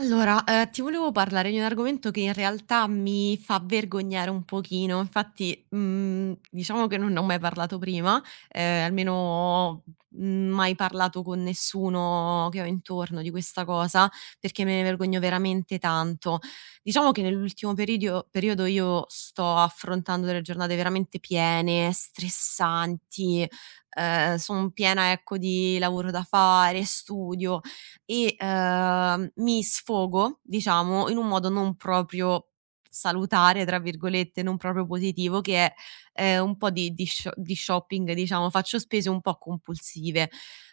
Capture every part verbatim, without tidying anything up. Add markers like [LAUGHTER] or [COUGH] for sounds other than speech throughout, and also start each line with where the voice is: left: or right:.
right: Allora, ehm, ti volevo parlare di un argomento che in realtà mi fa vergognare un pochino. Infatti, mhmm, diciamo che non ne ho mai parlato prima, ehm, almeno, mhmm, mai parlato con nessuno che ho intorno di questa cosa, perché me ne vergogno veramente tanto. Diciamo che nell'ultimo peridio periodo io sto affrontando delle giornate veramente piene, stressanti, ehm, son piena, ecco, di lavoro da fare, studio e, ehm, mi sfogo, diciamo, in un modo non proprio "salutare", tra virgolette, non proprio positivo, che è, ehm, un po' di di sho di shopping, diciamo, faccio spese un po' compulsive.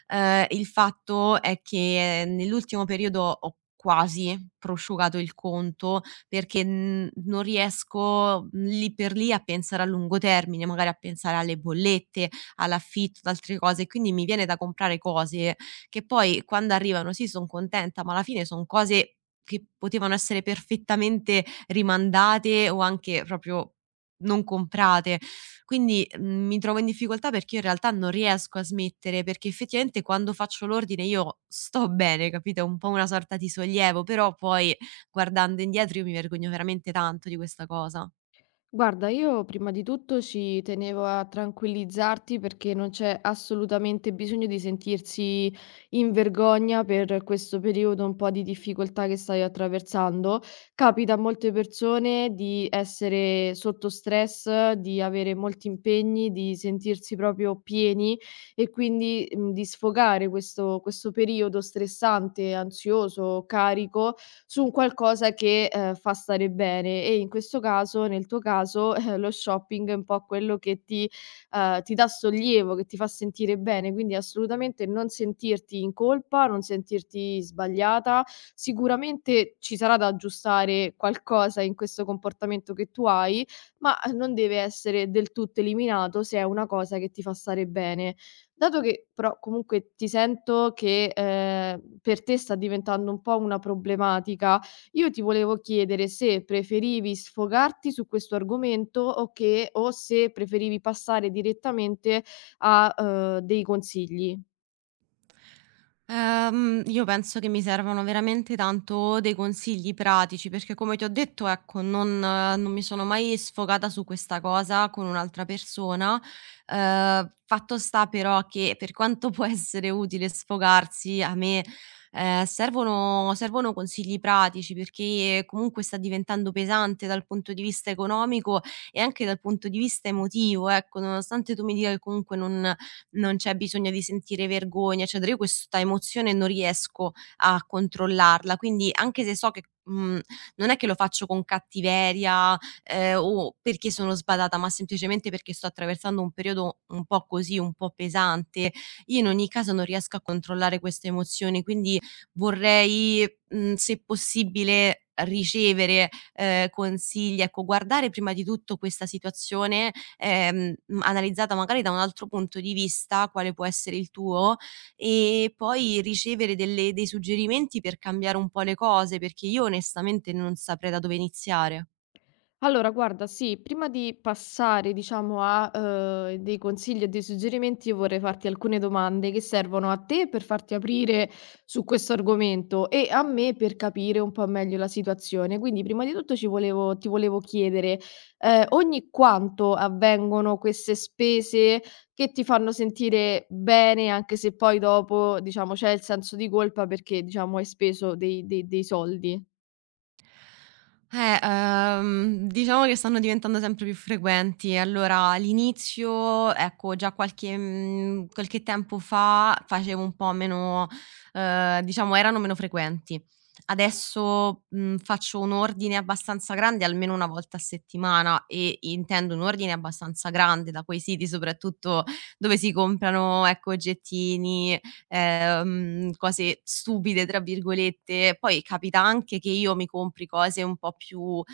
right: Ehm, il fatto è che nell'ultimo periodo ho quasi prosciugato il conto perché, mhmm, non riesco mm, lì per lì a pensare a lungo termine, magari a pensare alle bollette, all'affitto, ad altre cose, quindi mi viene da comprare cose che poi quando arrivano sì, son contenta, ma alla fine son cose che potevano essere perfettamente rimandate o anche proprio non comprate. Quindi, mhmm, mi trovo in difficoltà perché io in realtà non riesco a smettere, perché effettivamente quando faccio l'ordine io sto bene, capito, è un po' una sorta di sollievo, però poi guardando indietro io mi vergogno veramente tanto di questa cosa.
left: Guarda, io prima di tutto ci tenevo a tranquillizzarti perché non c'è assolutamente bisogno di sentirsi in vergogna per questo periodo un po' di difficoltà che stai attraversando. Capita a molte persone di essere sotto stress, di avere molti impegni, di sentirsi proprio pieni e quindi mm, di sfogare questo, questo periodo stressante, ansioso, carico su un qualcosa che, ehm, fa stare bene e in questo caso nel tuo caso, [LAUGHS] eh, lo shopping è un po' quello che ti ehm, ti dà sollievo, che ti fa sentire bene, quindi assolutamente non sentirti in colpa, non sentirti sbagliata. Sicuramente ci sarà da aggiustare qualcosa in questo comportamento che tu hai, ma non deve essere del tutto eliminato se è una cosa che ti fa stare bene. Dato che però comunque ti sento che, ehm, per te sta diventando un po' una problematica, io ti volevo chiedere se preferivi sfogarti su questo argomento o che o se preferivi passare direttamente a, uhm, dei consigli.
right: Ehm, io penso che mi servano veramente tanto dei consigli pratici, perché come ti ho detto, ecco, non, eh, non mi sono mai sfogata su questa cosa con un'altra persona. Eh, fatto sta però che per quanto [LAUGHS] può essere utile sfogarsi, a me eh, servono, servono consigli pratici perché comunque sta diventando pesante dal punto di vista economico e anche dal punto di vista emotivo. Ecco, nonostante tu mi dica che comunque non non c'è bisogno di sentire vergogna, eccetera. Io questa emozione non riesco a controllarla, quindi anche se so che, mhmm, non è che lo faccio con cattiveria, ehm, o perché sono sbadata, ma semplicemente perché sto attraversando un periodo un po' così, un po' pesante, io in ogni caso non riesco a controllare queste emozioni, quindi vorrei, mhmm, se possibile ricevere, ehm, consigli, ecco, guardare prima di tutto questa situazione ehm, mhmm, analizzata magari da un altro punto di vista, quale può essere il tuo, e poi ricevere delle dei suggerimenti per cambiare un po' le cose, perché io onestamente non saprei da dove iniziare.
left: Allora guarda, sì, prima di passare diciamo a, uhm, dei consigli e dei suggerimenti, io vorrei farti alcune domande che servono a te per farti aprire su questo argomento e a me per capire un po' meglio la situazione. Quindi prima di tutto ci volevo ti volevo chiedere, ehm, ogni quanto avvengono queste spese che ti fanno sentire bene, anche se poi dopo diciamo c'è il senso di colpa perché diciamo hai speso dei dei dei soldi?
right: Eh, ehm, diciamo che stanno diventando sempre più frequenti. Allora, all'inizio, ecco, già qualche, mhmm, qualche tempo fa facevo un po' meno ehm, diciamo erano meno frequenti. Adesso, mhmm, faccio un ordine abbastanza grande almeno una volta a settimana e intendo un ordine abbastanza grande da quei siti soprattutto dove si comprano, ecco, oggettini, ehm, cose "stupide" tra virgolette. Poi capita anche che io mi compri cose un po' più, uhm,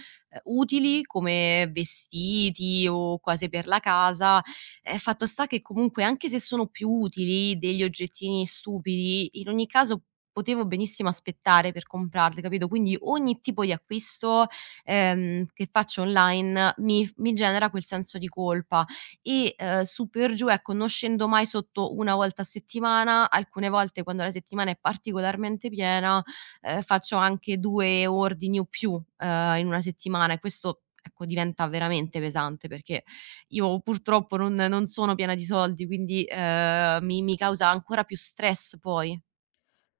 right: utili come vestiti o cose per la casa, ehm, fatto sta che comunque anche se sono più utili degli oggettini stupidi, in ogni caso potevo benissimo aspettare per comprarli, capito? Quindi ogni tipo di acquisto, ehm, che faccio online mi f mi genera quel senso di colpa e, ehm, su per giù, ecco, non scendo mai sotto una volta a settimana, alcune volte quando la settimana è particolarmente piena, ehm, faccio anche due ordini o più, ehm, in una settimana e questo, ecco, diventa veramente pesante perché io purtroppo non non sono piena di soldi, quindi, ehm, mi mi causa ancora più stress poi.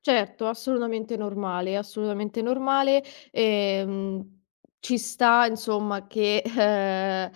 left: Certo, assolutamente normale, assolutamente normale. Ehm, Ci sta insomma che, ehm,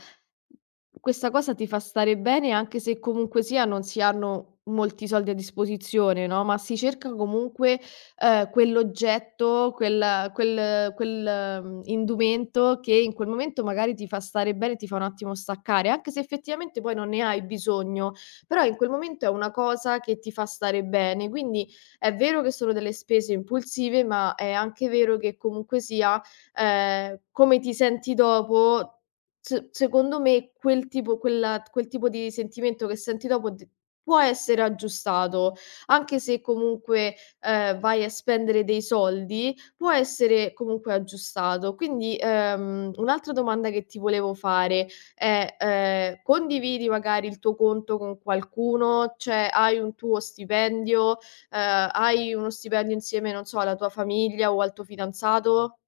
left: questa cosa ti fa stare bene anche se comunque sia non si hanno molti soldi a disposizione, no, ma si cerca comunque, ehm, quell'oggetto, quel quel quel, mhmm, indumento che in quel momento magari ti fa stare bene, ti fa un attimo staccare, anche se effettivamente poi non ne hai bisogno, però in quel momento è una cosa che ti fa stare bene. Quindi è vero che sono delle spese impulsive, ma è anche vero che comunque sia, ehm, come ti senti dopo, s secondo me quel tipo quella quel tipo di sentimento che senti dopo d può essere aggiustato. Anche se comunque, ehm, vai a spendere dei soldi, può essere comunque aggiustato. Quindi, ehm, un'altra domanda che ti volevo fare è, ehm, condividi magari il tuo conto con qualcuno? Cioè, hai un tuo stipendio? ehm, hai uno stipendio insieme, non so, alla tua famiglia o al tuo fidanzato?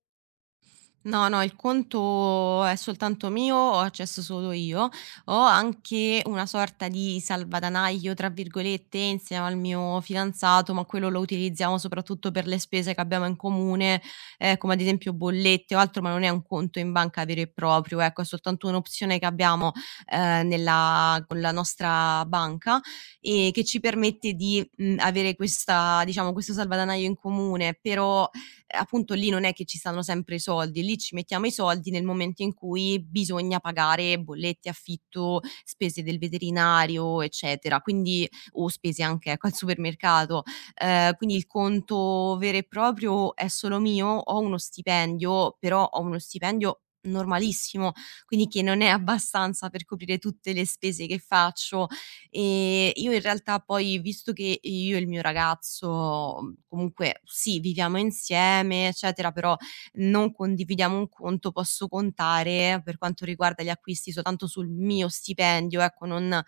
right: No, no, il conto è soltanto mio, ho accesso solo io. Ho anche una sorta di "salvadanaio", tra virgolette, insieme al mio fidanzato, ma quello lo utilizziamo soprattutto per le spese che abbiamo in comune, ehm, come ad esempio bollette o altro, ma non è un conto in banca vero e proprio, ecco, è soltanto un'opzione che abbiamo, ehm, nella con la nostra banca e che ci permette di, mhmm, avere questa diciamo, questo salvadanaio in comune, però eh, appunto lì non è che ci stanno sempre i soldi, lì ci mettiamo i soldi nel momento in cui bisogna pagare bollette, affitto, spese del veterinario, eccetera. Quindi o spese anche ecco, al supermercato. Ehm, quindi il conto vero e proprio è solo mio, ho uno stipendio, però ho uno stipendio normalissimo, quindi che non è abbastanza per coprire tutte le spese che faccio. Ehm, io in realtà poi visto che io e il mio ragazzo, mhmm, comunque sì, viviamo insieme, eccetera, però non condividiamo un conto, posso contare, per quanto riguarda gli acquisti, soltanto sul mio stipendio, ecco non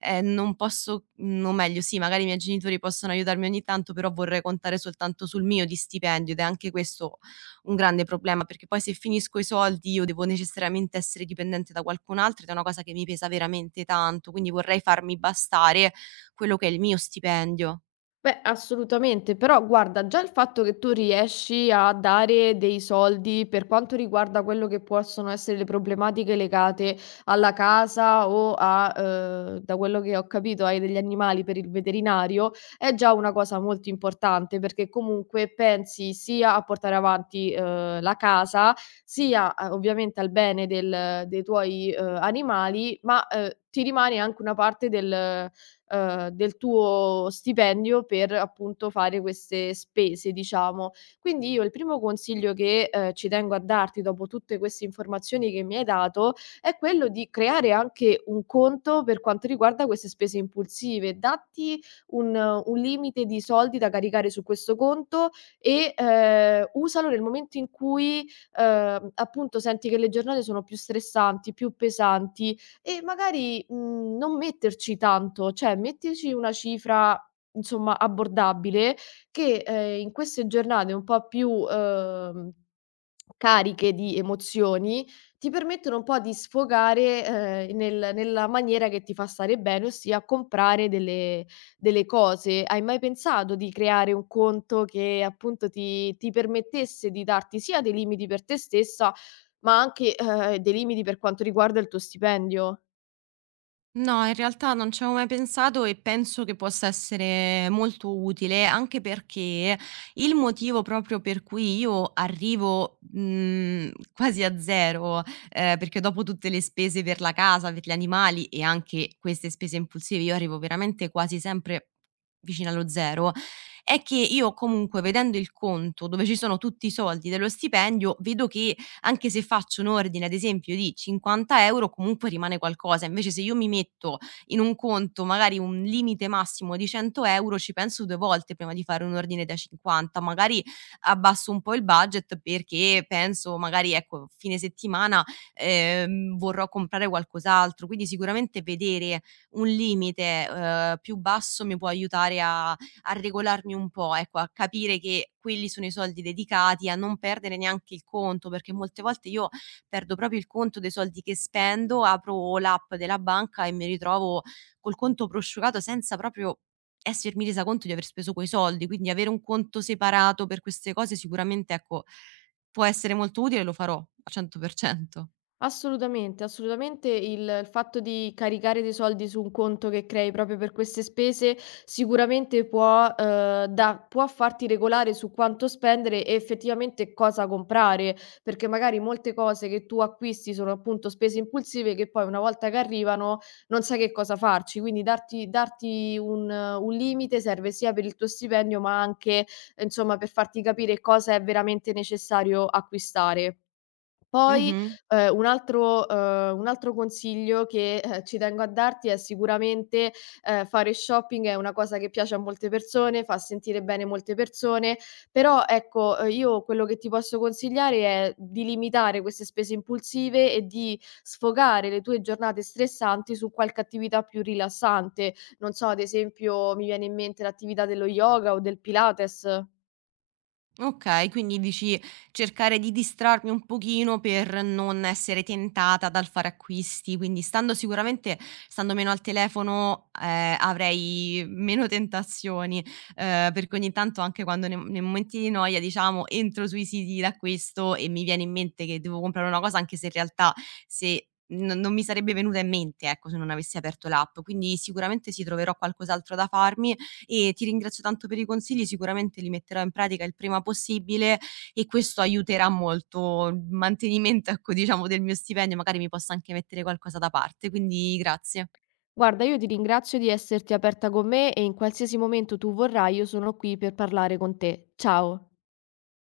right: ehm, non posso mhmm, o meglio sì, magari i miei genitori possono aiutarmi ogni tanto, però vorrei contare soltanto sul mio di stipendio ed è anche questo un grande problema, perché poi se finisco i soldi io devo necessariamente essere dipendente da qualcun altro ed è una cosa che mi pesa veramente tanto, quindi vorrei farmi bastare quello che è il mio stipendio.
left: Beh, assolutamente, però guarda, già il fatto che tu riesci a dare dei soldi per quanto riguarda quello che possono essere le problematiche legate alla casa o a, eh, da quello che ho capito, hai degli animali per il veterinario, è già una cosa molto importante perché comunque pensi sia a portare avanti, eh, la casa, sia eh, ovviamente al bene del- dei tuoi, eh, animali, ma, eh, ti rimane anche una parte del ehm, del tuo stipendio per appunto fare queste spese, diciamo. Quindi io il primo consiglio che, ehm, ci tengo a darti dopo tutte queste informazioni che mi hai dato, è quello di creare anche un conto per quanto riguarda queste spese impulsive. Datti un un limite di soldi da caricare su questo conto e, ehm, usalo nel momento in cui, ehm, appunto senti che le giornate sono più stressanti, più pesanti, e magari, mhmm, non metterci tanto, cioè mettici una cifra, insomma, abbordabile che, ehm, in queste giornate un po' più, uhm, cariche di emozioni, ti permettono un po' di sfogare, ehm, nel nella maniera che ti fa stare bene, ossia comprare delle delle cose. Hai mai pensato di creare un conto che appunto ti ti permettesse di darti sia dei limiti per te stessa, ma anche, ehm, dei limiti per quanto riguarda il tuo stipendio?
right: No, in realtà non ci avevo mai pensato e penso che possa essere molto utile, anche perché il motivo proprio per cui io arrivo, mhmm, quasi a zero, ehm, perché dopo tutte le spese per la casa, per gli animali e anche queste spese impulsive, io arrivo veramente quasi sempre vicino allo zero, è che io comunque vedendo il conto dove ci sono tutti i soldi dello stipendio, vedo che anche se faccio un ordine, ad esempio, di cinquanta euro, comunque rimane qualcosa. Invece se io mi metto in un conto magari un limite massimo di cento euro, ci penso due volte prima di fare un ordine da cinquanta. Magari abbasso un po' il budget perché penso magari, ecco, fine settimana, ehm, vorrò comprare qualcos'altro. Quindi sicuramente vedere un limite, uhm, più basso mi può aiutare a a regolarmi un po', ecco, a capire che quelli sono i soldi dedicati, a non perdere neanche il conto, perché molte volte io perdo proprio il conto dei soldi che spendo, apro l'app della banca e mi ritrovo col conto prosciugato senza proprio essermi resa conto di aver speso quei soldi, quindi avere un conto separato per queste cose sicuramente, ecco, può essere molto utile e lo farò al cento per cento.
left: Assolutamente, assolutamente il il fatto di caricare dei soldi su un conto che crei proprio per queste spese sicuramente può, uhm, da può farti regolare su quanto spendere e effettivamente cosa comprare, perché magari molte cose che tu acquisti sono appunto spese impulsive che poi una volta che arrivano non sai che cosa farci, quindi darti darti un eh, un limite serve sia per il tuo stipendio, ma anche, eh, insomma, per farti capire cosa è veramente necessario acquistare. Poi,
right: Mh-mh.
left: ehm, un altro ehm, un altro consiglio che, ehm, ci tengo a darti è sicuramente, ehm, fare shopping è una cosa che piace a molte persone, fa sentire bene molte persone, però ecco, ehm, io quello che ti posso consigliare è di limitare queste spese impulsive e di sfogare le tue giornate stressanti su qualche attività più rilassante. Non so, ad esempio mi viene in mente l'attività dello yoga o del Pilates.
right: Okay, quindi dici cercare di distrarmi un pochino per non essere tentata dal fare acquisti, quindi stando sicuramente stando meno al telefono, ehm, avrei meno tentazioni, ehm, perché ogni tanto anche quando ne nei momenti di noia, diciamo, entro sui siti d'acquisto e mi viene in mente che devo comprare una cosa, anche se in realtà se non non mi sarebbe venuta in mente, ecco, se non avessi aperto l'app. Quindi sicuramente sì, troverò qualcos'altro da farmi e ti ringrazio tanto per i consigli, sicuramente li metterò in pratica il prima possibile e questo aiuterà molto il mantenimento, ecco, diciamo del mio stipendio, magari mi posso anche mettere qualcosa da parte, quindi grazie.
left: Guarda, io ti ringrazio di esserti aperta con me e in qualsiasi momento tu vorrai, io sono qui per parlare con te. Ciao.